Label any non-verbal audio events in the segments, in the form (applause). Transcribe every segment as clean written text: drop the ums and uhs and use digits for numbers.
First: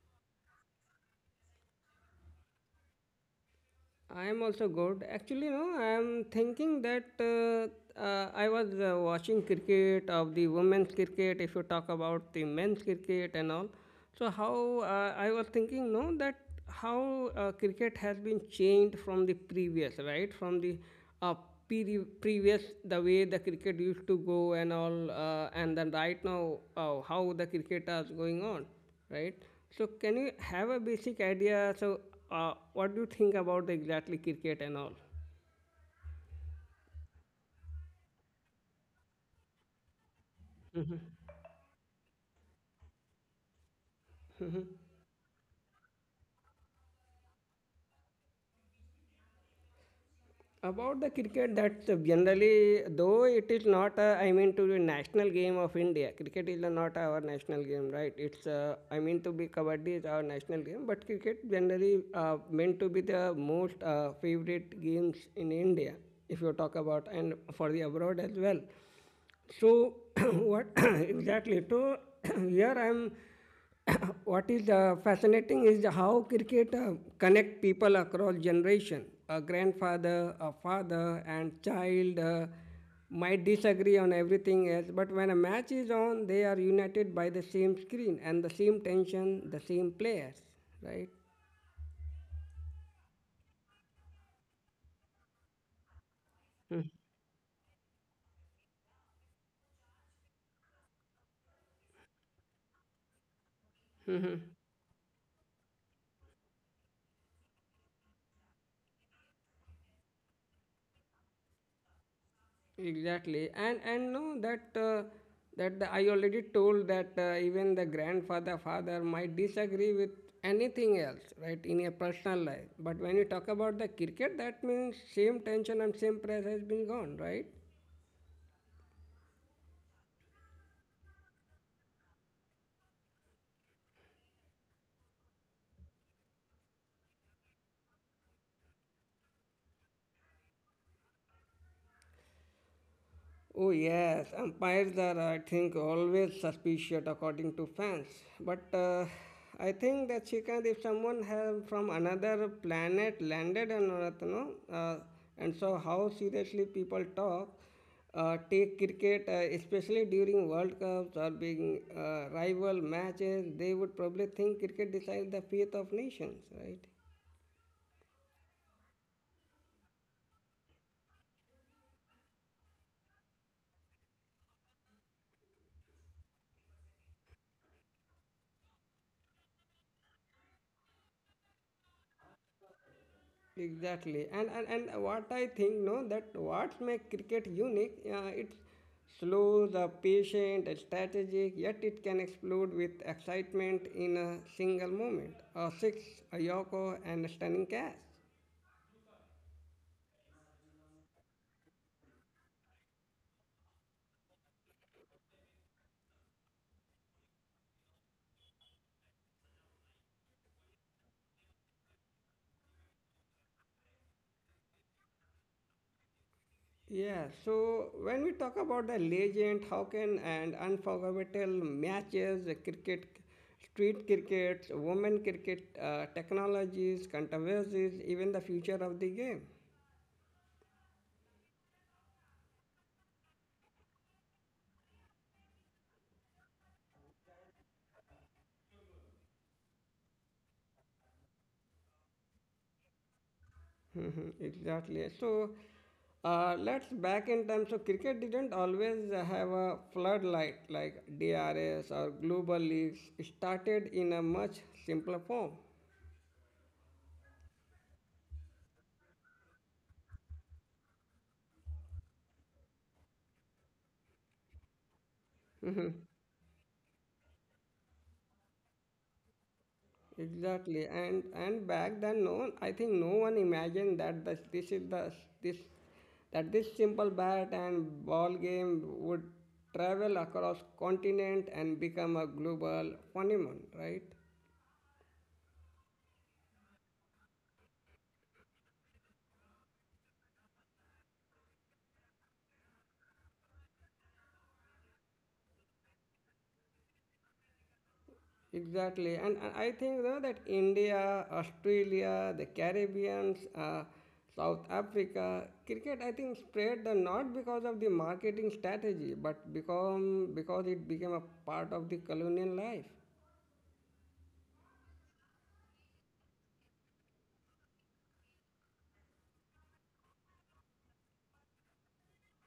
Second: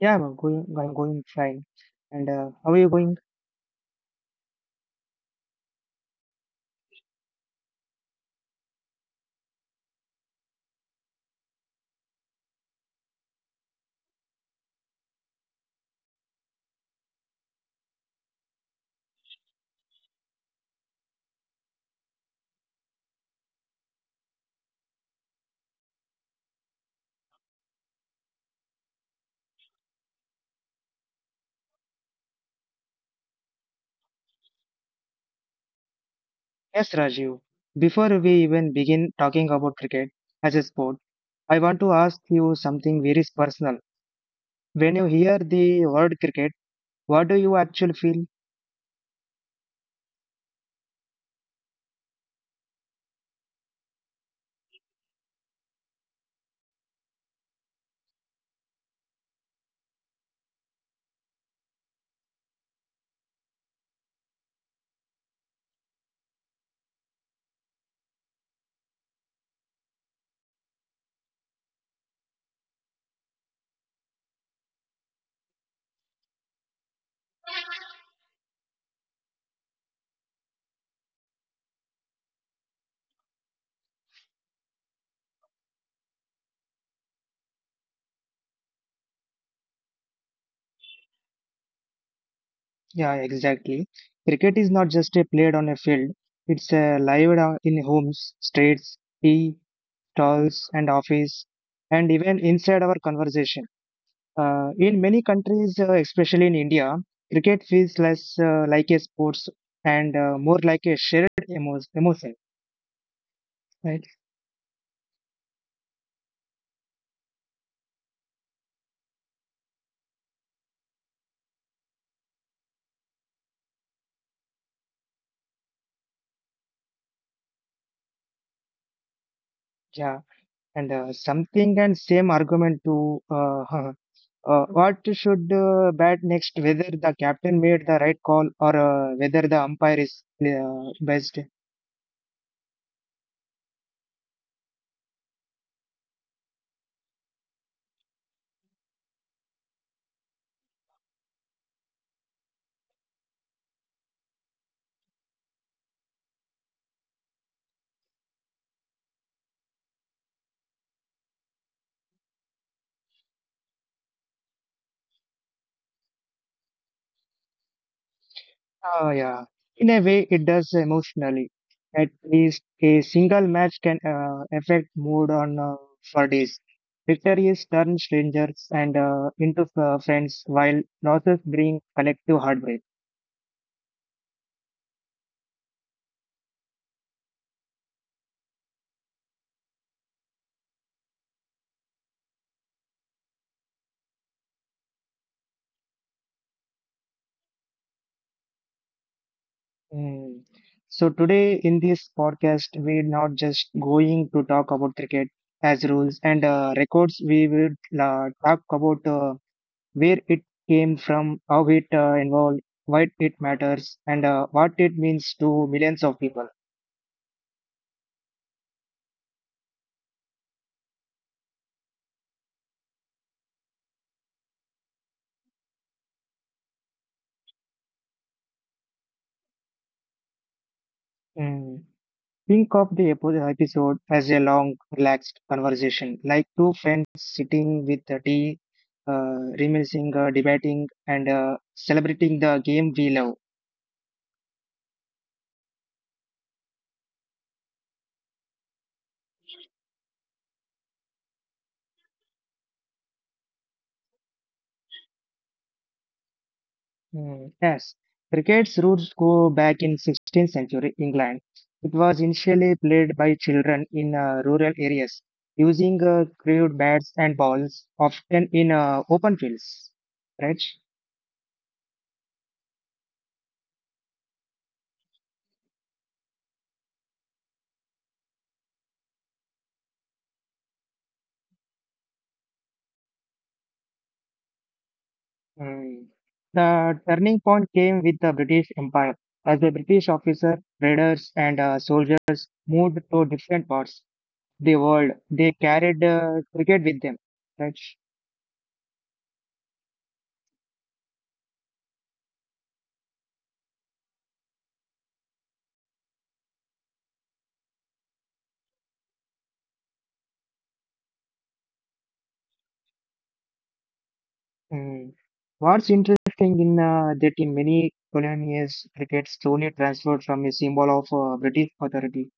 Yeah, I'm going fine. And how are you going? I am also good. Actually, no, I am thinking that I was watching cricket of the women's cricket. If you talk about the men's cricket and all, so how I was thinking, no, that how cricket has been changed from the previous, right? From the uh, previous, the way the cricket used to go and all, and then right now how the cricket is going on, right? So can you have a basic idea? So what do you think about the exactly cricket and all? Yes, Rajiv. Before we even begin talking about cricket as a sport, I want to ask you something very personal. When you hear the word cricket, what do you actually feel? About the cricket, that generally, though it is not, a, I mean, to the national game of India. Cricket is not our national game, right? It's, I mean, to be kabaddi is our national game, but cricket generally meant to be the most favorite games in India, if you talk about, and for the abroad as well. So (clears throat) what (coughs) (clears throat) exactly? So (clears throat) here I'm (coughs) what is fascinating is how cricket connect people across generation. A grandfather, a father, and child might disagree on everything else, but when a match is on, they are united by the same screen and the same tension, the same players, right? Yeah, exactly. Cricket is not just a played on a field. It's lived in homes, streets, tea, stalls, and office, and even inside our conversation. In many countries, especially in India, cricket feels less like a sports and more like a shared emotion, Exactly, and right? and no, that that the, I already told that even the grandfather, father might disagree with anything else, right, in your personal life. But when you talk about the cricket, that means same tension and same press has been gone, right? Yeah, and something and same argument to (laughs) what should bat next, whether the captain made the right call or whether the umpire is best. Oh, yes, umpires are, I think, always suspicious according to fans. But I think that Shrikant, if someone have from another planet landed on Earth, no, and so how seriously people talk, take cricket, especially during World Cups or being rival matches, they would probably think cricket decides the fate of nations, right? Oh, yeah. In a way, it does emotionally. At least a single match can affect mood on for days. Victories turn strangers and into friends, while losses bring collective heartbreak. Exactly, and what I think, no, that what makes cricket unique, it's slow, the patient, and strategic, yet it can explode with excitement in a single moment. A six, a yorker, and a stunning catch. Mm. So today in this podcast, we're not just going to talk about cricket as rules and records. We will talk about where it came from, how it involved, why it matters, and what it means to millions of people. Yeah, so when we talk about the legend, how can and unforgettable matches, cricket, street cricket, women cricket, technologies, controversies, even the future of the game. Mm. Think of the episode as a long, relaxed conversation, like two friends sitting with the tea, reminiscing, debating, and celebrating the game we love. (laughs) Mhm, exactly. So let's back in time. So cricket didn't always have a floodlight like DRS or global leagues. It started in a much simpler form. Mm, yes, cricket's roots go back in 16th century England. It was initially played by children in rural areas using crude bats and balls, often in open fields. Right? Exactly, and back then, no, one- I think no one imagined that this is the this that this simple bat and ball game would travel across continent and become a global phenomenon, right? Mm. The turning point came with the British Empire as the British officers, traders, and soldiers moved to different parts of the world. They carried cricket with them. Right? Exactly, and I think though that India, Australia, the Caribbeans, South Africa, cricket I think spread the not because of the marketing strategy, but become because it became a part of the colonial life. Mm. What's interesting in that in many colonies, cricket slowly transferred from a symbol of British authority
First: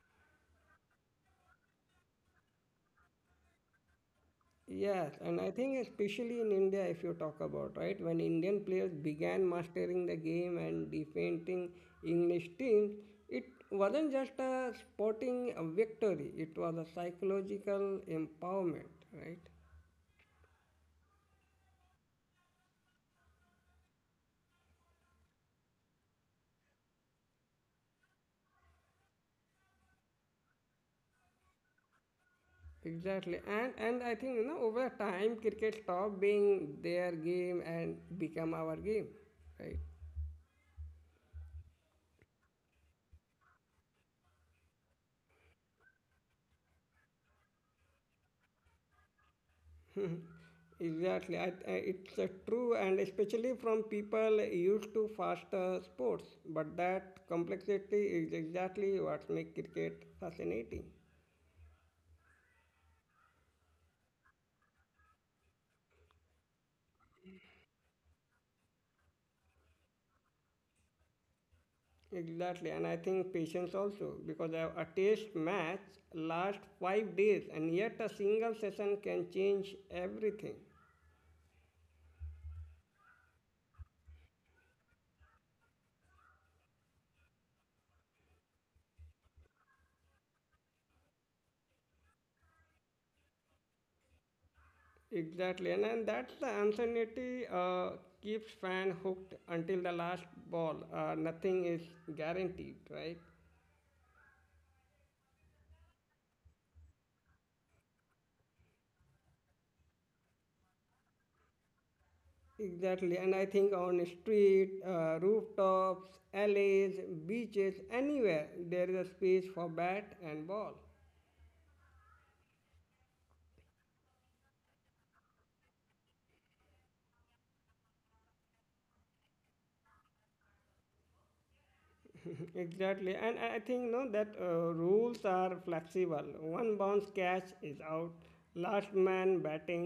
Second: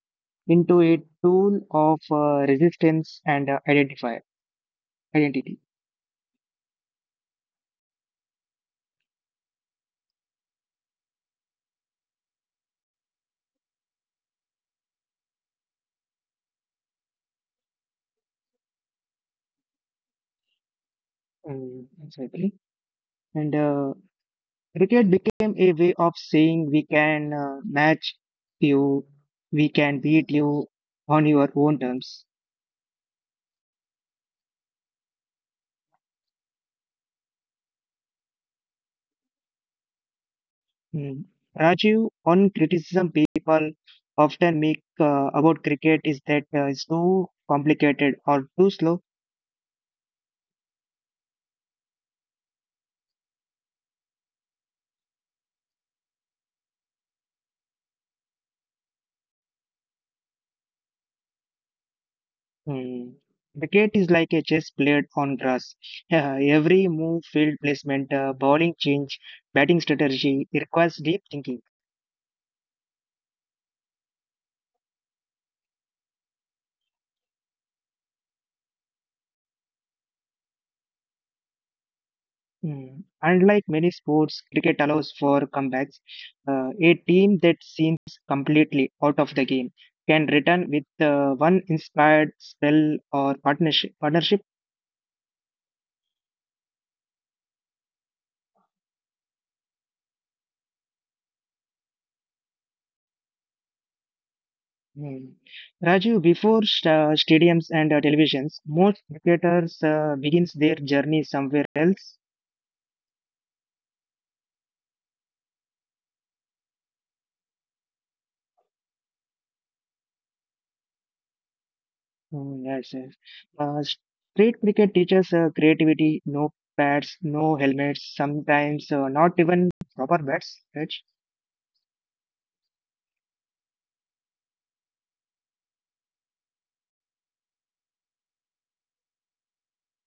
into a tool of resistance and identify Yes, and I identity. think especially in India, if you talk about right when Indian players began mastering the game and defeating English teams, it wasn't just a sporting victory; it was a psychological empowerment, right? Mm, exactly. And cricket became a way of saying we can match you, we can beat you on your own terms. Exactly, and I think you know over time cricket stopped being their game and become our game, right? Hmm. Raju, one criticism people often make about cricket is that it's too complicated or too slow. Exactly, it's true, and especially from people used to faster sports. But that complexity is exactly what makes cricket fascinating. Hmm. Cricket is like a chess played on grass. (laughs) Yeah, every move, field placement, bowling change, batting strategy it requires deep thinking. Exactly, and I think patience also because a test match lasts 5 days, and yet a single session can change everything. Hmm. Unlike many sports, cricket allows for comebacks. A team that seems completely out of the game can return with one inspired spell or partnership. Exactly, and that's the uncertainty keeps fan hooked until the last ball. Nothing is guaranteed, right? Hmm. Raju, before stadiums and televisions, most cricketers begins their journey somewhere else. Exactly, and I think on street, rooftops, alleys, beaches, anywhere there is a space for bat and ball. (clears throat) Hmm, yes, yes. Uh, Street cricket teaches creativity, no pads, no helmets, sometimes not even proper bats. Right? (laughs) Exactly, and I think no that rules are flexible. One bounce catch is out. Last man batting,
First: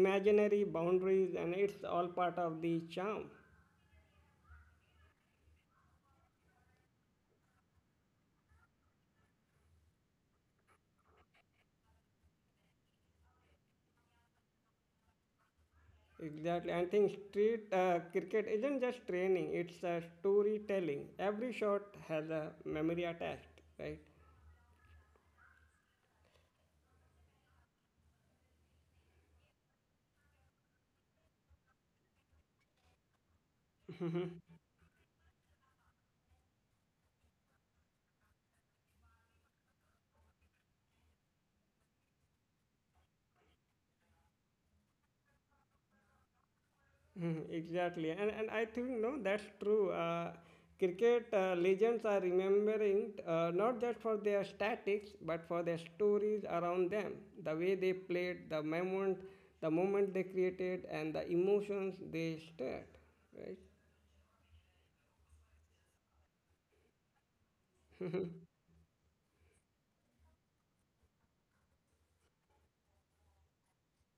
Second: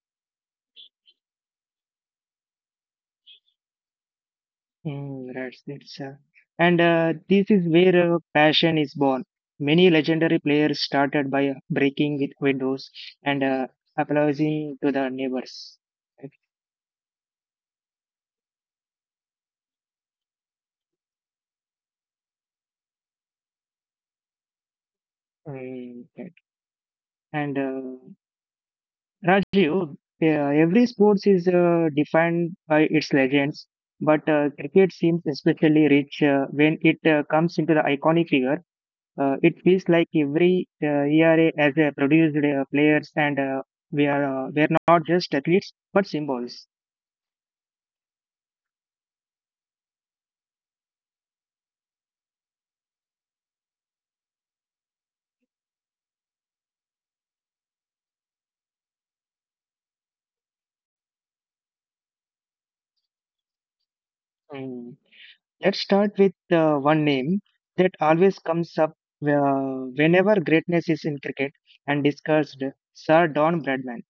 imaginary boundaries, and it's all part of the charm. Hmm, right. And this is where passion is born. Many legendary players started by breaking with windows and applauding to the neighbors. Right? Exactly. I think street cricket isn't just training, it's a storytelling. Every shot has a memory attached, right? Hmm, okay. And Rajiv, yeah, every sports is defined by its legends, but cricket seems especially rich when it comes into the iconic figure. It feels like every ERA has produced players, and we are not just athletes but symbols. Mhm, exactly. And I think, no, that's true. Cricket legends are remembering not just for their statics, but for their stories around them. The way they played, the moment they created, and the emotions they stirred, right? Mm. Let's start with one name that always comes up whenever greatness is in cricket and discussed, Sir Don Bradman.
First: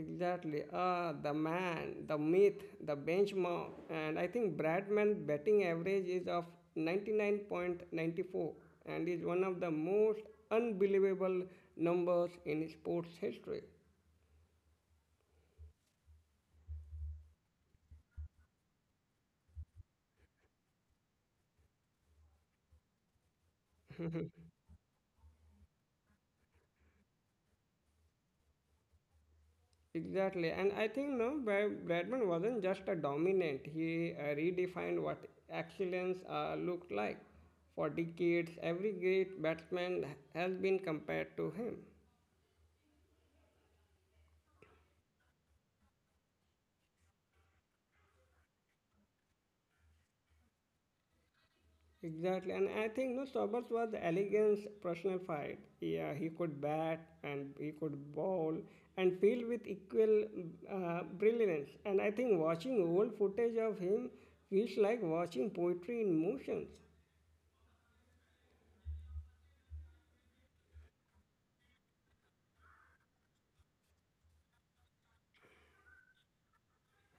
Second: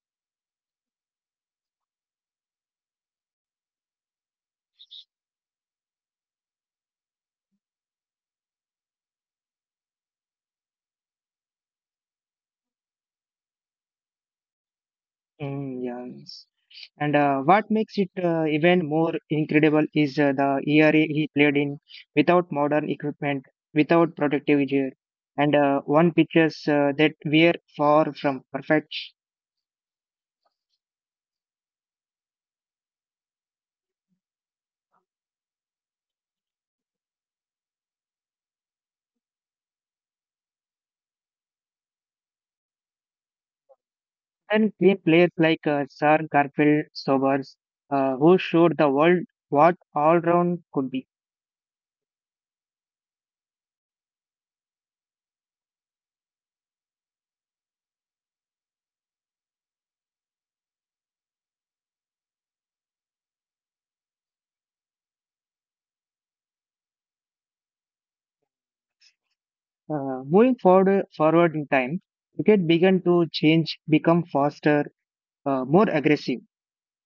Exactly. Ah, the man, the myth, the benchmark. And I think Bradman's batting average is of 99.94 and is one of the most unbelievable numbers in sports history. Mm, yeah. And what makes it even more incredible is the era he played in without modern equipment, without protective gear, and one pitches that were far from perfect. Exactly. And I think no, Bradman wasn't just a dominant, he redefined what excellence looked like. For decades, every great batsman has been compared to him. And clean players like Sir Garfield Sobers, who showed the world what all round could be. Exactly, and I think no Roberts was elegance personified. Yeah, he could bat and he could bowl and field with equal brilliance. And I think watching old footage of him feels like watching poetry in motions. Moving forward in time, cricket began to change, become faster, more aggressive.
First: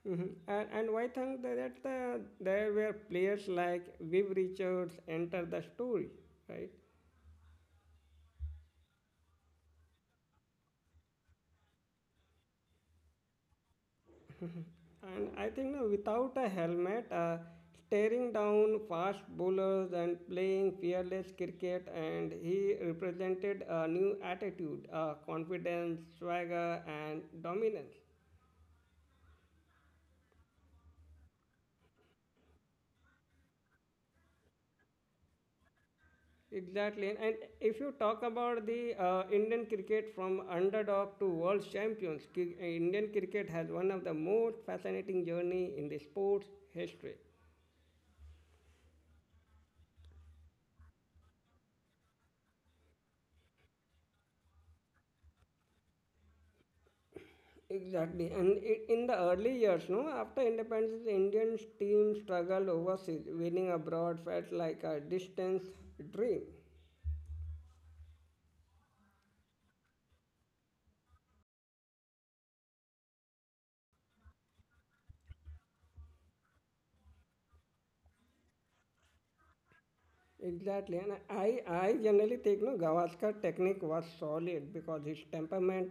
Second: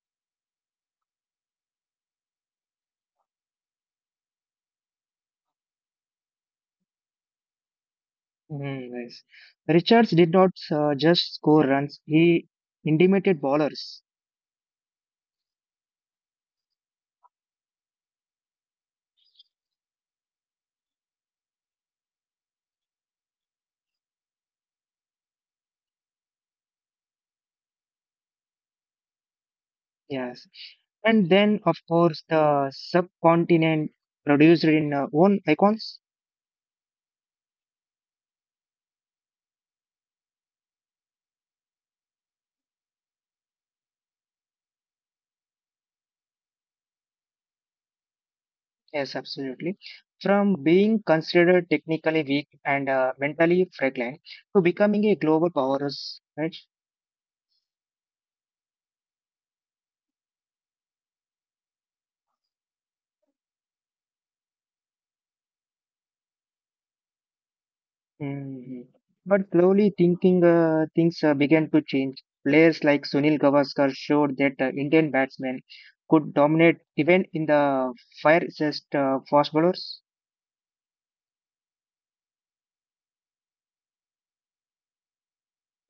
Mhm. And why think that that, there were players like Viv Richards enter the story, right? Mm, nice. Richards did not just score runs, he intimidated bowlers. And I think now without a helmet, staring down fast bowlers and playing fearless cricket, and he represented a new attitude, confidence, swagger, and dominance. Yes. And then, of course, the subcontinent produced in own icons. Exactly. And if you talk about the Indian cricket from underdog to world champions, Indian cricket has one of the most fascinating journey in the sports history. Yes, absolutely. From being considered technically weak and mentally fragile to becoming a global powerhouse, right? Exactly, and in the early years, no, after independence, the Indian team struggled overseas. Winning abroad felt like a distance dream. Mhm. But slowly thinking things began to change. Players like Sunil Gavaskar showed that Indian batsmen could dominate even in the fiercest fast bowlers. Exactly, and I generally think no, Gavaskar technique was solid because his temperament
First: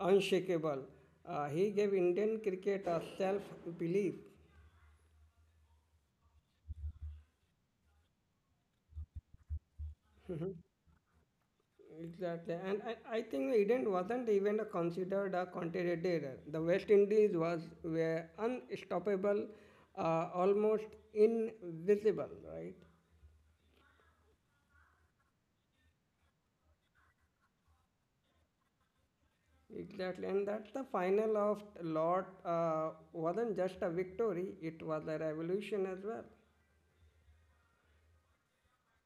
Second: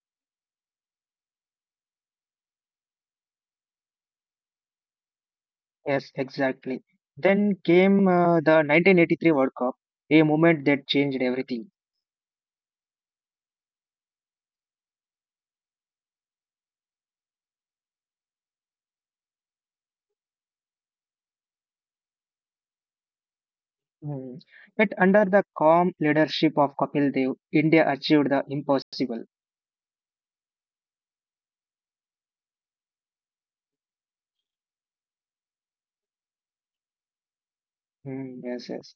unshakable. He gave Indian cricket a self belief. Yes, exactly. Then came the 1983 World Cup, a moment that changed everything. Exactly, and I think England wasn't even considered a contender. The West Indies was were unstoppable, almost invisible, right? Mhm. But under the calm leadership of Kapil Dev, India achieved the impossible. Exactly, and that's the final of Lord wasn't just a victory; it was a revolution as well. Mm, yes, yes.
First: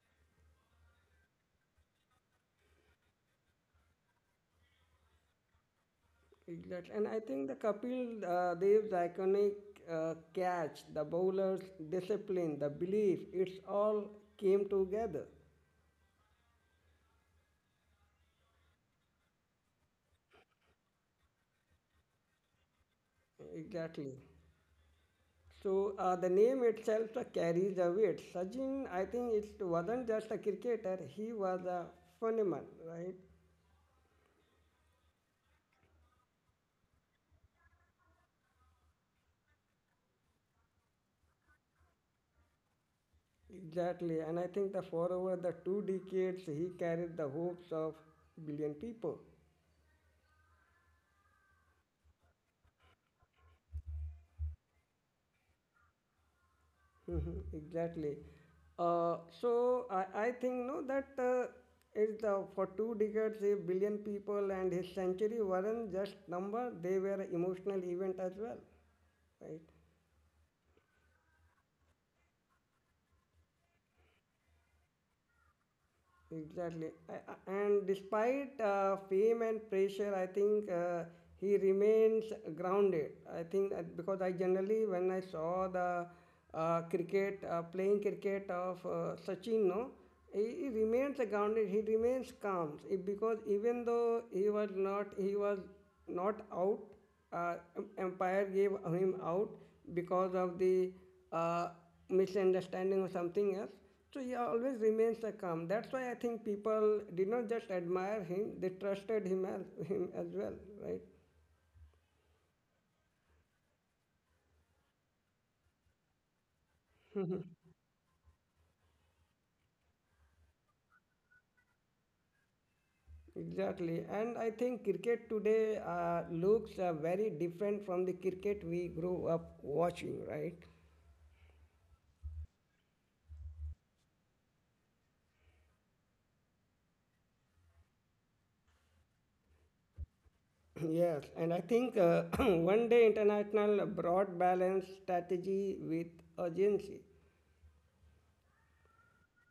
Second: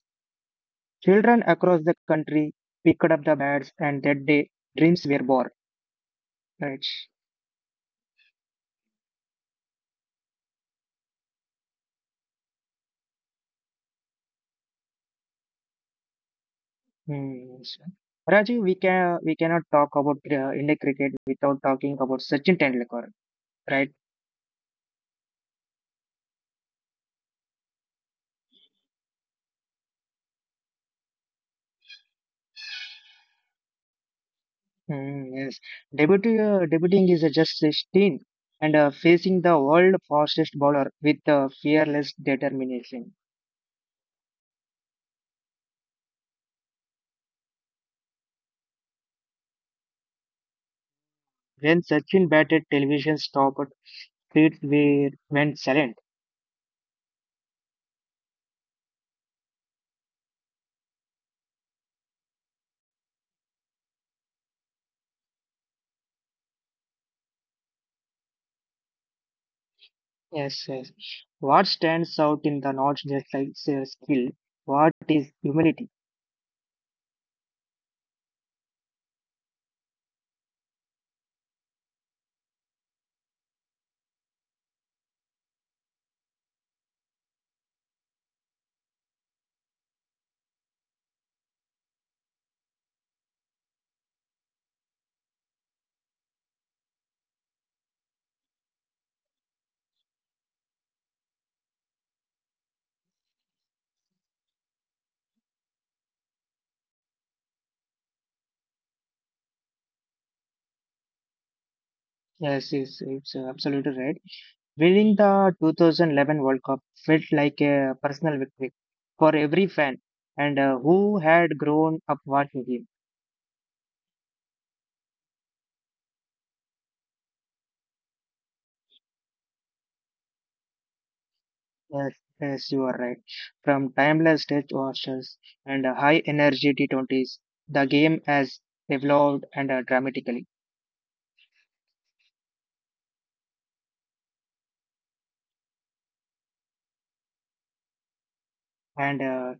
Children across the country picked up the bats, and that day dreams were born. Exactly, and That's I think the Kapil Dev's iconic catch, the bowler's discipline, the belief—it's all came together. hmm. so- Rajiv, we cannot talk about India cricket without talking about Sachin Tendulkar, right? Exactly. So the name itself carries a weight. Sachin, I think it wasn't just a cricketer; he was a phenomenon, right? Mm, yes, debuting is just 16 and facing the world fastest bowler with fearless determination. Exactly, and I think that for over the 2 decades, he carried the hopes of billion people. (laughs) When Sachin batted, television stopped, streets were went silent. Mhm, exactly. So I think no that is the for 2 decades a billion people and his century weren't just number; they were emotional event as well, right? Yes, yes. What stands out in the not just like skill? What is humility? Exactly. And despite fame and pressure, I think he remains grounded. I think that because I generally, when I saw the cricket, playing cricket of Sachin, no, he remains grounded, he remains calm. It- Because even though he was not out, umpire gave him out because of the uh, misunderstanding or something else. So he always remains the calm. That's why I think people did not just admire him; they trusted him as well, right? Yes, yes, it's absolutely right. Winning the 2011 World Cup felt like a personal victory for every fan and who had grown up watching him. Exactly. And I think cricket today looks very different from the cricket we grew up watching, right? Yes, yes, you are right. From timeless test matches and high energy T20s, the game has evolved and dramatically. (clears throat) Yes. And I think (clears throat) one day international brought balance strategy with urgency. And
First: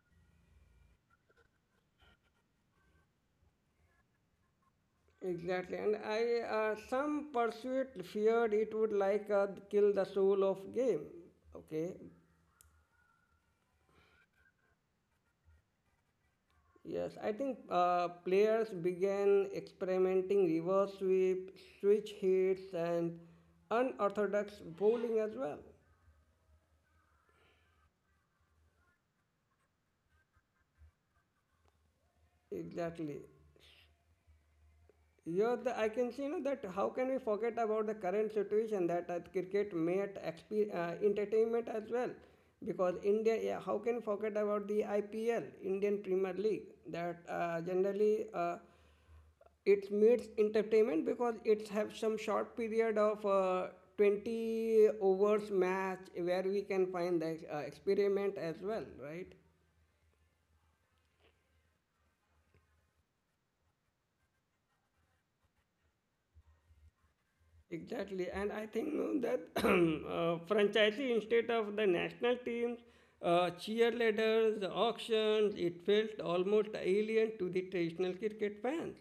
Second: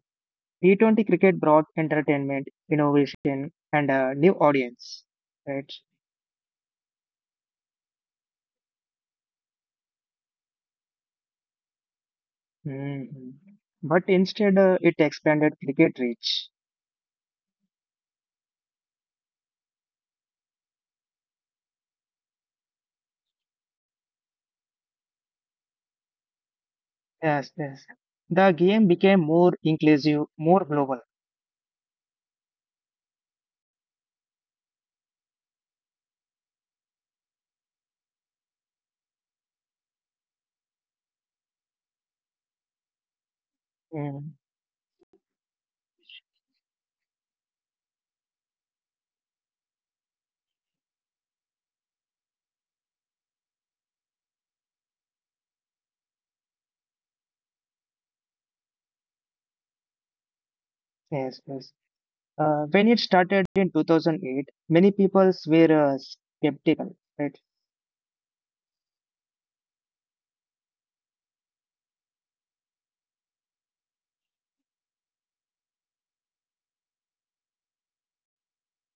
T20 cricket brought entertainment, innovation, and a new audience. Right. Exactly, and I some pursuit feared it would like kill the soul of game. Okay. Mhm. But instead, it expanded cricket reach. Yes, I think players began experimenting reverse sweep, switch hits, and unorthodox bowling as well. Yes, yes. The game became more inclusive, more global. Exactly. Yeah, the, I can see you know, that how can we forget about the current situation that cricket made entertainment as well. Because India, yeah, how can forget Mm, about the IPL, Indian Premier League, that generally it meets entertainment because it have some short period of 20 overs match where we can find the experiment as well, right? yes, yes. When it started in 2008, many people were skeptical, right? Exactly, and I think no, that (clears throat) franchisee instead of the national teams, cheerleaders, auctions, it felt almost alien to the traditional cricket fans.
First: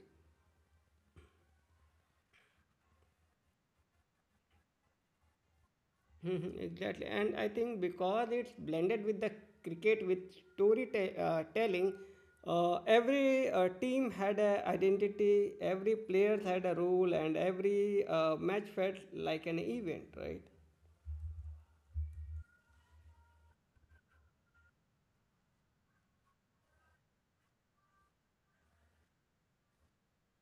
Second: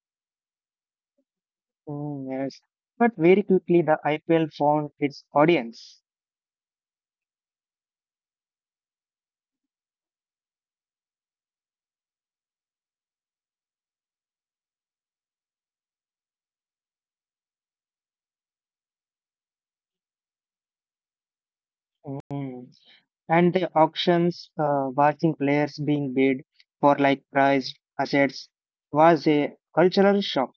Mm, yes. But very quickly, the IPL found its audience. Mhm, exactly, and I think because it's blended with the cricket with storytelling, every team had an identity, every player had a role, and every match felt like an event, right? Mm. And the auctions, watching players being bid for like prized assets, was a cultural shock.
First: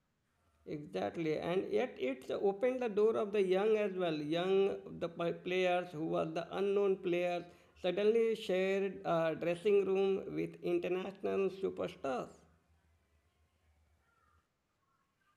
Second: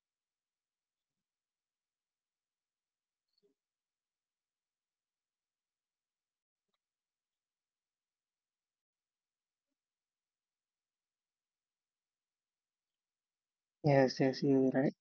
Exactly, and yet it's opened the door of the young as well. Young, the players who were the unknown players suddenly shared a dressing room with international superstars. Yes, yes, you're right.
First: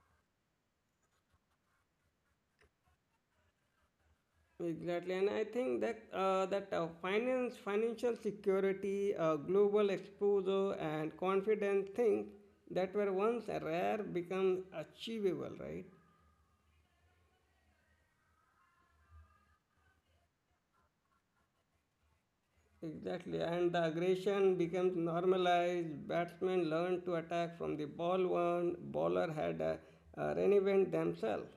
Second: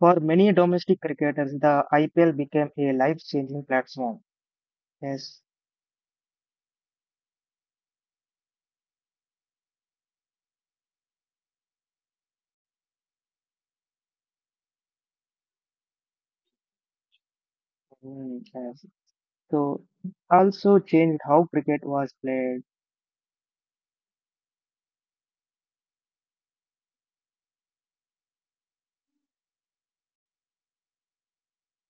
For many domestic cricketers, the IPL became a life-changing platform. Exactly, and Yes, I think that finance, financial security, global exposure, and confidence things that were once rare become achievable, right? Yes. So also changed how cricket was played. Exactly, and the aggression becomes normalized. Batsmen learn to attack from the ball one bowler had reinvented themselves.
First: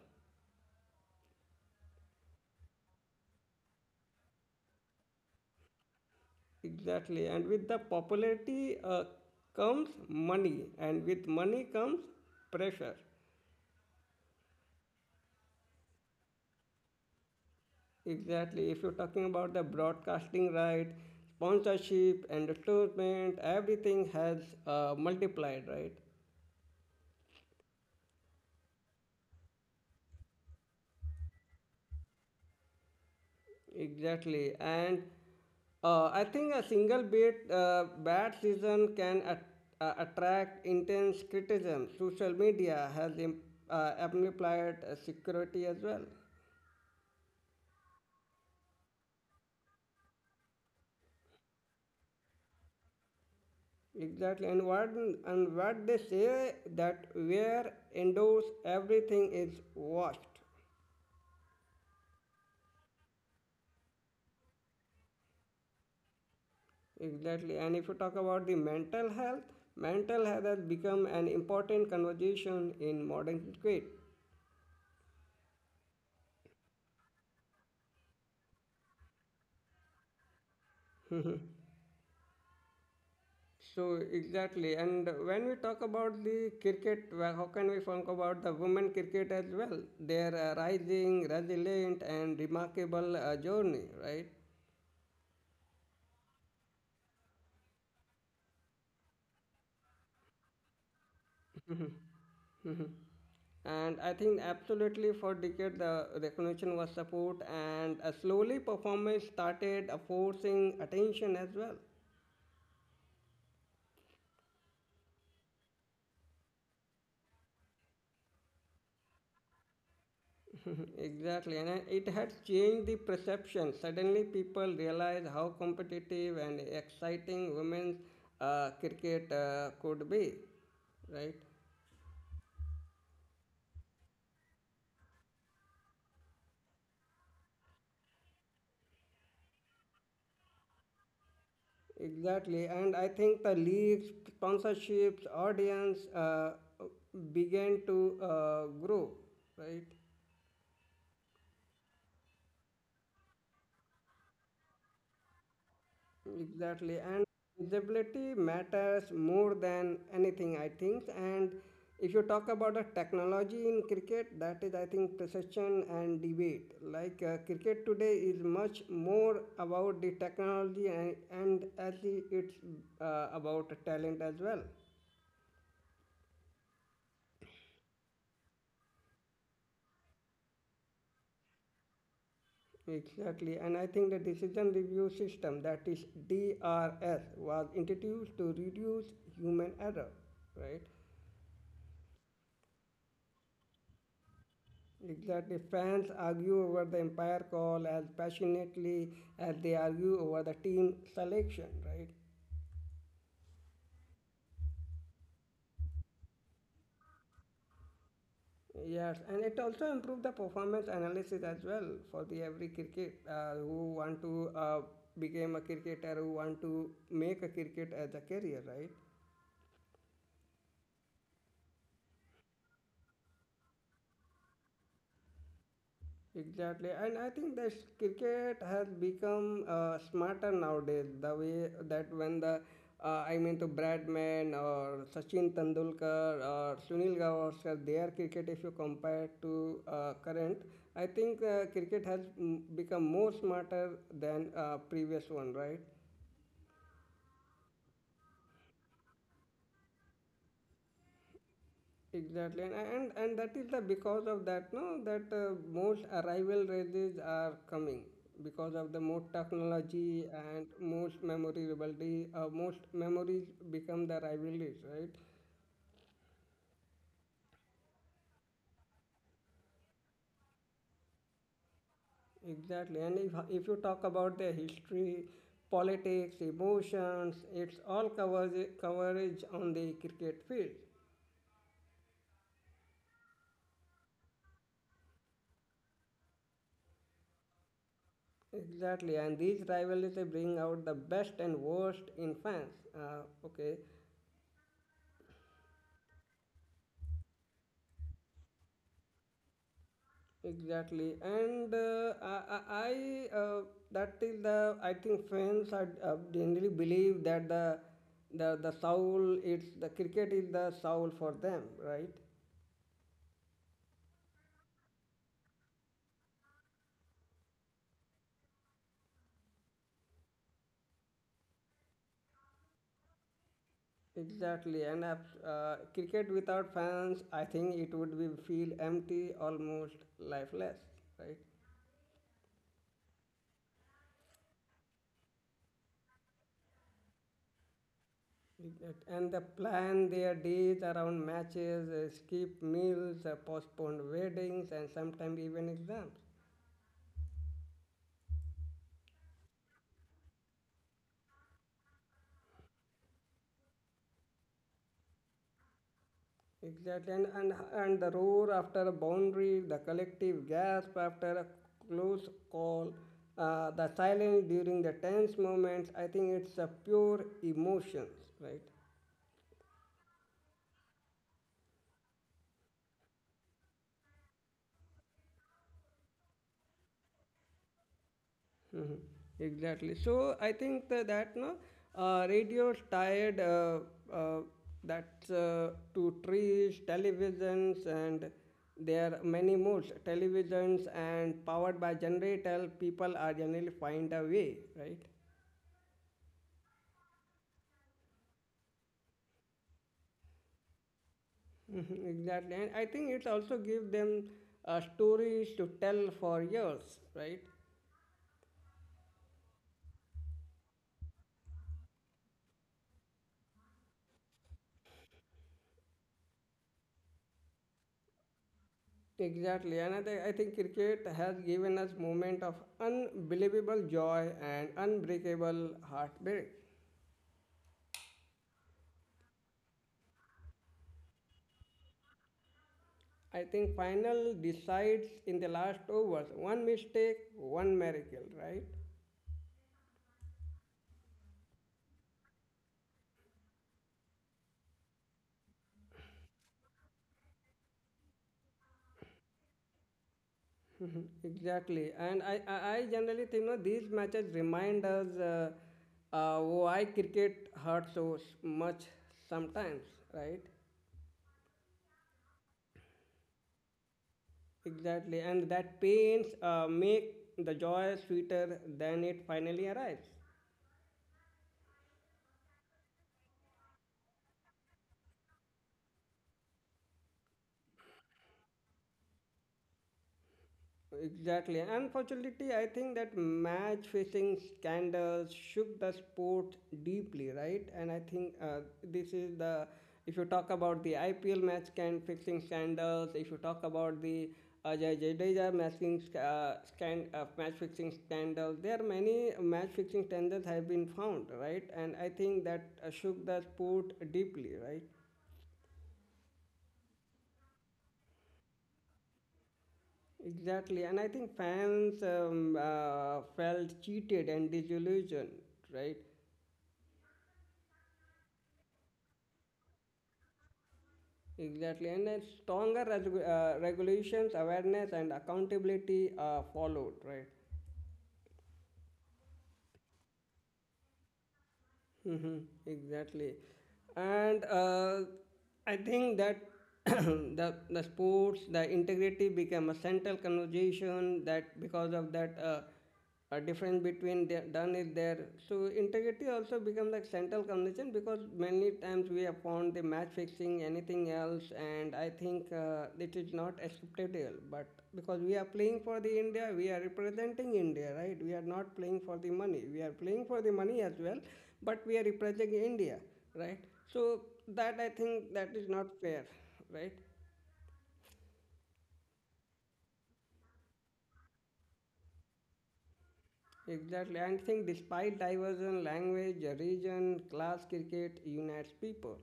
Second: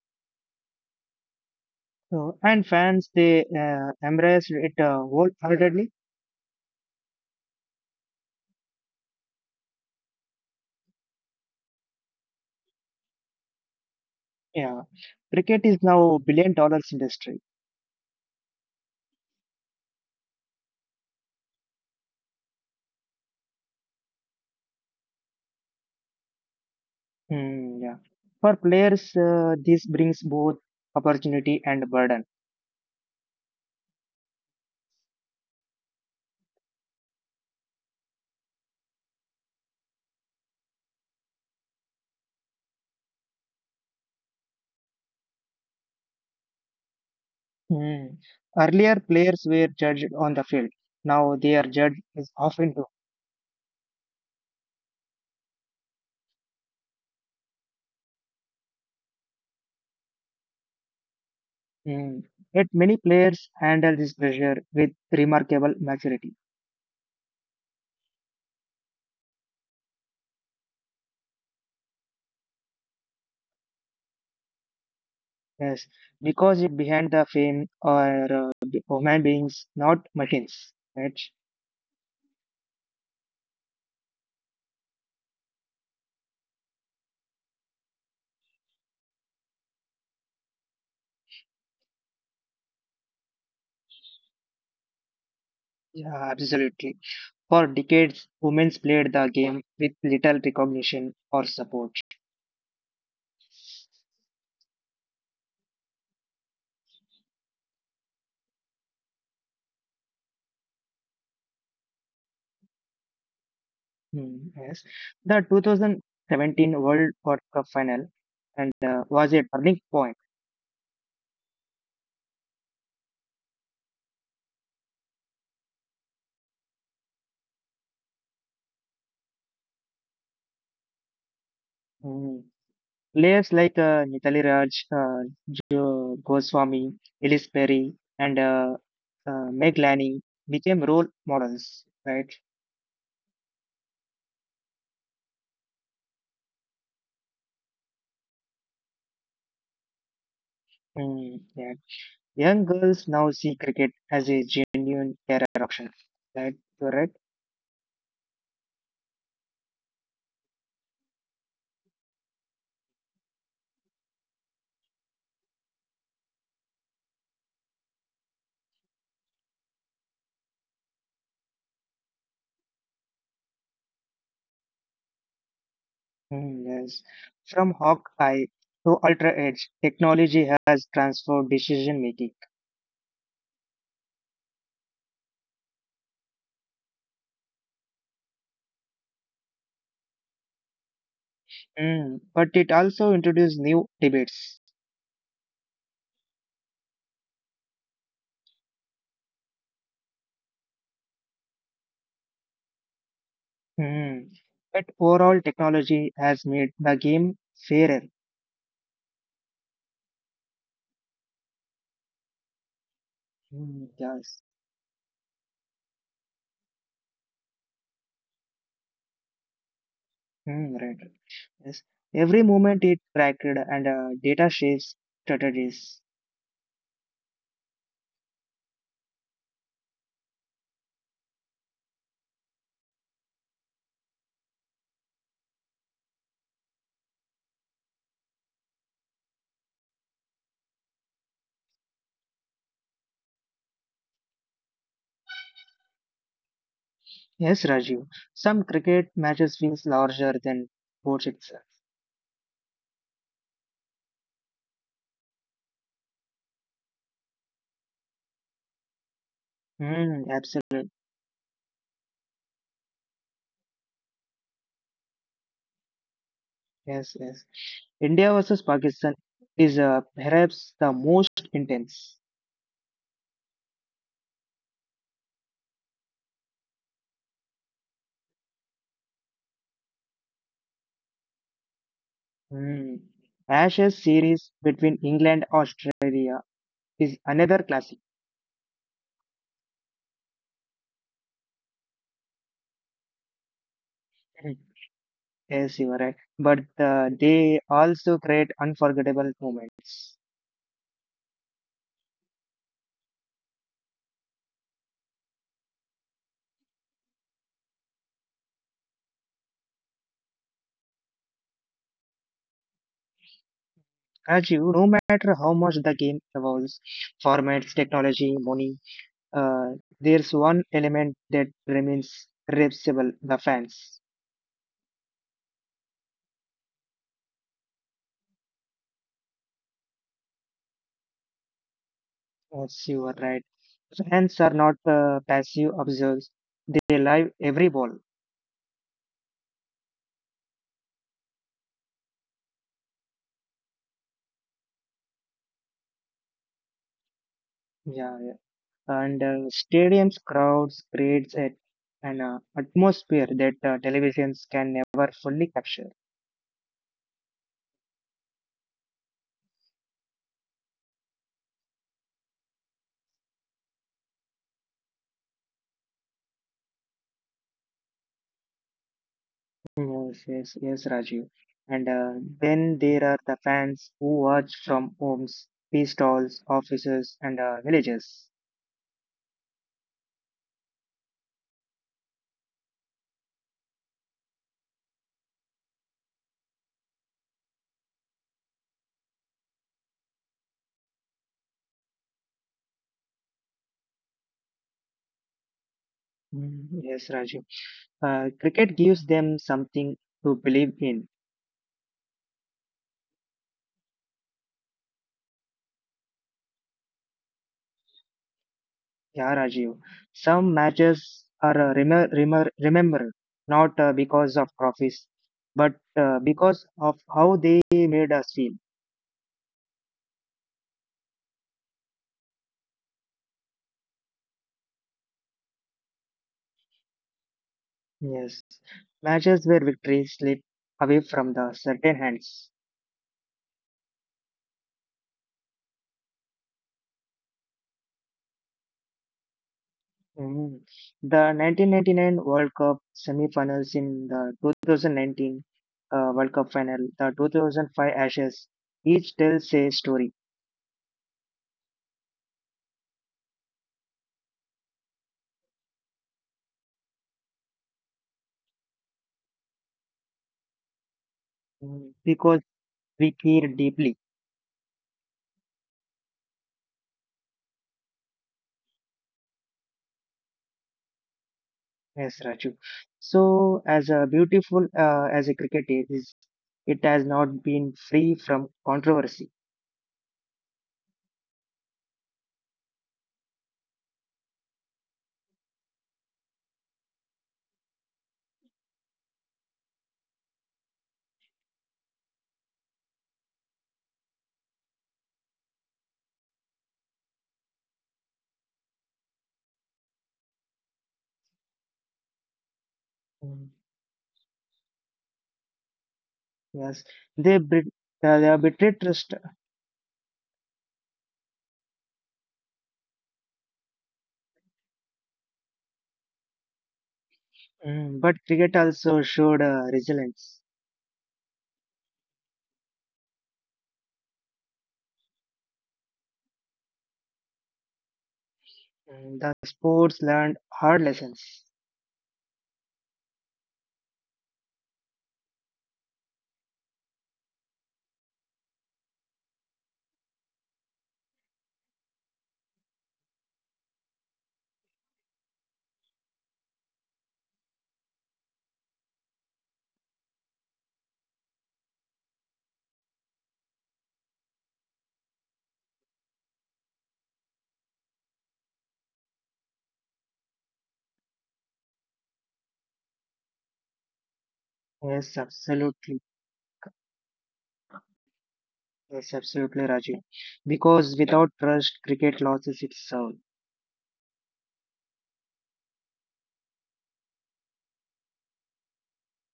So and fans they embraced it wholeheartedly. Exactly, and with the popularity comes money, and with money comes pressure. Yeah, cricket is now billion dollars industry. Exactly, if you're talking about the broadcasting right, sponsorship, endorsement, everything has multiplied, right? Mm, yeah, for players this brings both opportunity and burden. Exactly, and I think a single bit bad season can attract intense criticism. Social media has amplified security as well. Mm. Earlier players were judged on the field. Now they are judged as often too. Exactly, and what they say that where indoors everything is washed. Mm. Yet many players handle this pressure with remarkable maturity. Exactly, and if you talk about the mental health has become an important conversation in modern cricket. Yes, because it behind the fame are human beings, not machines. Right? Exactly, and when we talk about the cricket, well, how can we talk about the women cricket as well? Their rising, resilient, and remarkable journey, right? Yeah, absolutely. For decades, women played the game with little recognition or support. And I think absolutely for decades the recognition was support, and slowly performance started forcing attention as well. Hmm, yes, the 2017 World Cup final and was a turning point. Exactly, and it had changed the perception. Suddenly, people realized how competitive and exciting women's cricket could be, right? Hmm. Players like Nitali Raj, Jo Goswami, Ellis Perry, and Meg Lanning became role models. Right? Exactly, and I think the leagues, sponsorships, audience began to grow, right? Hmm, yeah. Young girls now see cricket as a genuine career option. Right, Exactly, correct? and usability matters more than anything, I think. And if you talk about the technology in cricket, that is, I think, precision and debate. Like cricket today is much more about the technology and as the, it's about talent as well. Hmm, yes. From Hawkeye to Ultra Edge, technology has transformed decision making. Exactly, and I think the decision review system, that is DRS, was introduced to reduce human error, right? Hmm, but it also introduced new debates. Exactly. Fans argue over the umpire call as passionately as they argue over the team selection, right? Hmm. But overall, technology has made the game fairer. Yes, and it also improved the performance analysis as well for the every cricket Hmm, who want yes. to become a cricketer, who want to make a cricket as a career, right? Hmm, right. Yes. Every moment it tracked and data shapes strategies. Exactly, and I think that cricket has become smarter nowadays. The way that when the I mean to Bradman or Sachin Tendulkar or Sunil Gavaskar, their cricket if you compare to current, I think cricket has become more smarter than previous one, right? Yes, Rajiv. Some cricket matches feels larger than sports itself. Exactly, and that is the because of that no that most arrival races are coming because of the most Mm, technology and absolutely. most memory rivalry. Most memories become the rivalries, right? Yes, yes. India versus Pakistan is perhaps the most intense. Exactly, and if you talk about the history, politics, emotions, it's all coverage on the cricket field. Mm. Ashes series between England Australia is another classic. (laughs) Exactly, and these rivalries they bring out the best and worst in fans. Okay. Mm. Yes, you are right. But they also create unforgettable moments. Exactly, and that is the I think fans are generally believe that the soul it's the cricket is the soul for them, right? Rajiv, no matter how much the game evolves, formats, technology, money, uh, there's one element that remains reversible the fans. Exactly, and cricket without fans, I think it would be feel empty, almost lifeless, right? Yes, you are right. Fans are not passive observers, they live every ball. And they plan their days around matches, skip meals, postponed weddings, and sometimes even exams. Yeah, yeah. And stadiums, crowds creates an atmosphere that televisions can never fully capture. Exactly, and the roar after a boundary, the collective gasp after a close call, the silence during the tense moments. I think it's a pure emotions, right? Yes, yes, yes, Rajiv. And then there are the fans who watch from homes, tea stalls, offices, and villages. Mhm. Exactly. So I think that no, radio's tied uh, that's to trees, televisions, and there are many modes. Televisions and powered by generator, people are generally find a way, right? Mm, yes, Rajiv. Cricket gives them something to believe in. Mhm. Exactly, and I think it also gives them stories to tell for years, right? Yeah, Rajiv. Some matches are remembered not because of trophies, but because of how they made us feel. Exactly, and I think cricket has given us moment of unbelievable joy and unbreakable heartbreak. Yes, matches where victories slip away from the certain hands. I think final decides in the last overs. One mistake, one miracle, right? Mm. The 1999 World Cup semi-finals in the 2019 World Cup final, the 2005 Ashes, each tells a story. Exactly, and I generally think no these matches remind us why cricket hurts so much sometimes, right? Mm. Because we care deeply. Exactly, and that pains make the joy sweeter than it finally arrives. Yes, Raju. So, as a cricket is, it has not been free from controversy. Exactly, unfortunately, I think that match fixing scandals shook the sport deeply, right? And I think this is the if you talk about the IPL match can fixing scandals, if you talk about the Ajay Jadeja match fixing scandal. There are many match fixing scandals have been found, right? And I think that shook the Mm, sport deeply, right? yes, they bet- they are betrayed trust. Exactly, and I think fans felt cheated and disillusioned, right? Mm, but cricket also showed resilience. Exactly, and then stronger regulations, awareness, and accountability followed, right? Mm, the sports learned hard lessons. hmm exactly. And I think that (clears throat) the sports, the integrity became a central conversation. That because of that, a difference between the, done is there. So integrity also becomes like central conversation because many times we have found the match fixing, anything else, and I think it is not acceptable. But because we are playing for the India, we are representing India, right? We are not playing for the money. We are playing for the money as well but we are representing India, right? So that I Yes, think that is not absolutely. fair, right? Yes, absolutely, Raju. Because without trust, cricket loses its soul. Exactly. And think despite diversion, language, region, class, cricket unites people.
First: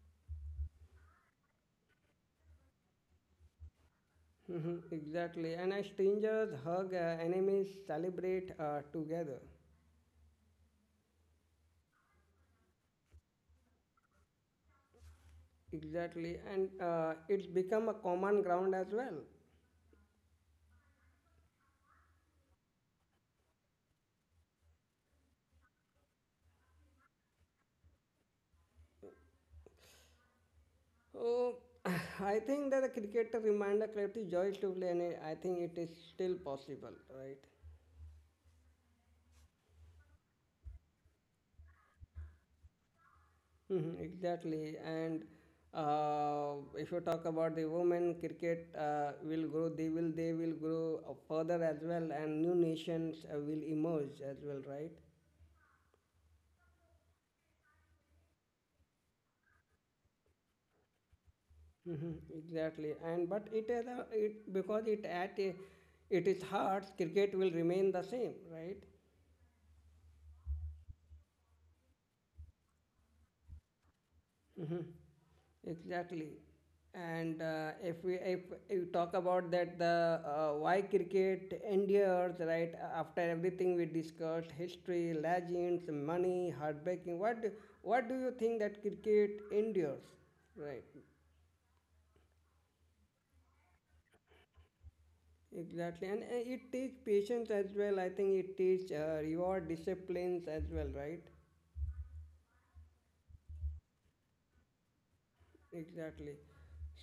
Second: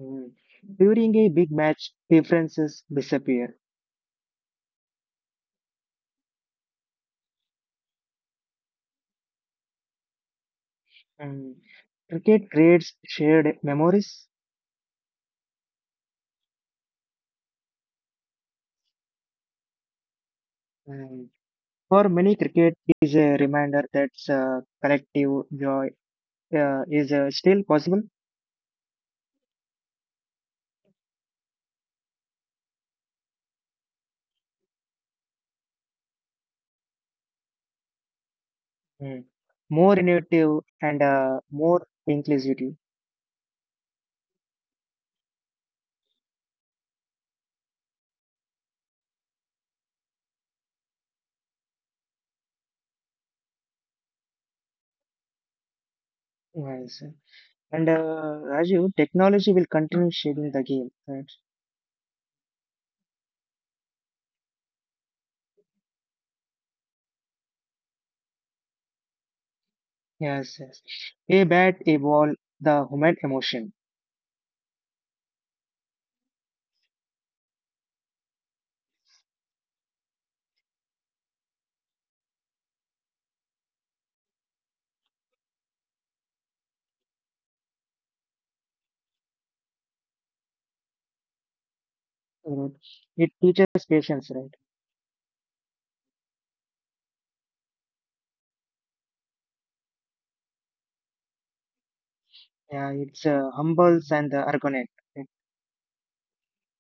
Mm. During a big match, differences disappear. Mhm, exactly. And as strangers hug, enemies celebrate together. And cricket creates shared memories. Exactly. And it's become a common ground as well. And for many, cricket is a reminder that uh, collective joy is still possible. So (sighs) I think that the cricketer reminder collective joys to play, and I think it is still possible, right? Mm. More innovative, and more inclusive. Mhm. Exactly, and if you talk about the women, cricket will grow. They will grow further as well, and new nations will emerge as well, right? Yes. And Raju, technology will continue shaping the game. Right? hmm exactly, and but it because it is hard. Cricket will remain the same, right? Yes, yes. A bat, a ball, the human emotion. Mhm. Exactly. And if we if you talk about that the why cricket endures, right? After everything we discussed, history, legends, money, heartbreaking, what do you think that cricket endures, right? Right? It teaches patience, right? Exactly, and it teaches patience as well. I think it teaches reward disciplines as well, right? Yeah, it's humbles and ergonomic. Right? Exactly.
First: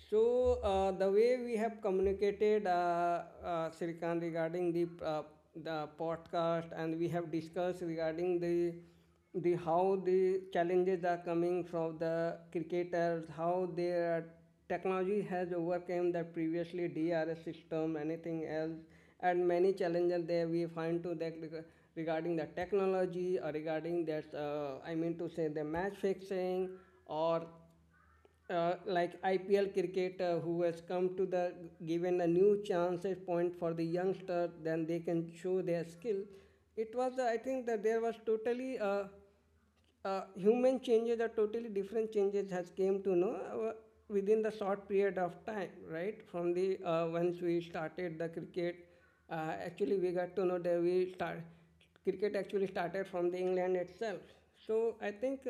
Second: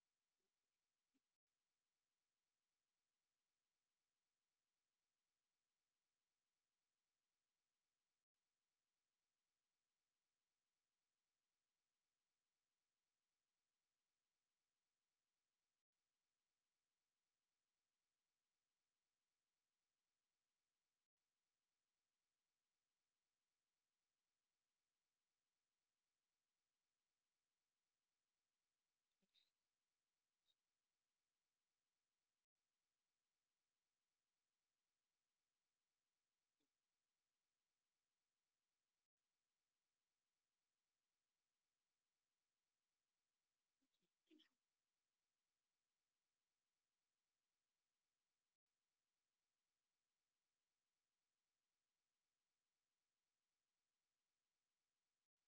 So, the way we have communicated, Srikan, regarding the podcast, and we have discussed regarding the how the challenges are coming from the cricketers, how their technology has overcome the previously DRS system, anything else, and many challenges there we find to that regarding the technology or regarding that, I mean to say the match fixing or like IPL cricket who has come to the given a new chances point for the youngster, then they can show their skill. It was I think that there was totally human changes or totally different changes has came to know within the short period of time, right? From the once we started the cricket, actually we got to know that we start cricket actually started from the England itself. So I think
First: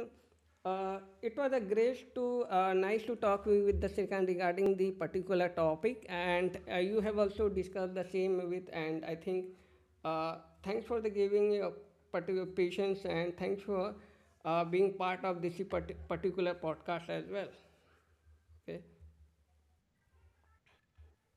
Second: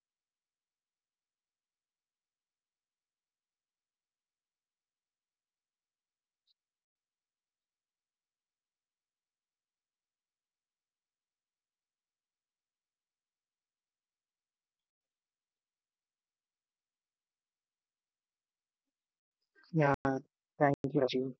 it was a great to nice to talk with the Srikanth regarding the particular topic, and you have also discussed the same with. And I think uh, thanks for the giving your particular patience, and thanks for being part of this particular podcast as well. Okay. Yeah, thank you, Raju.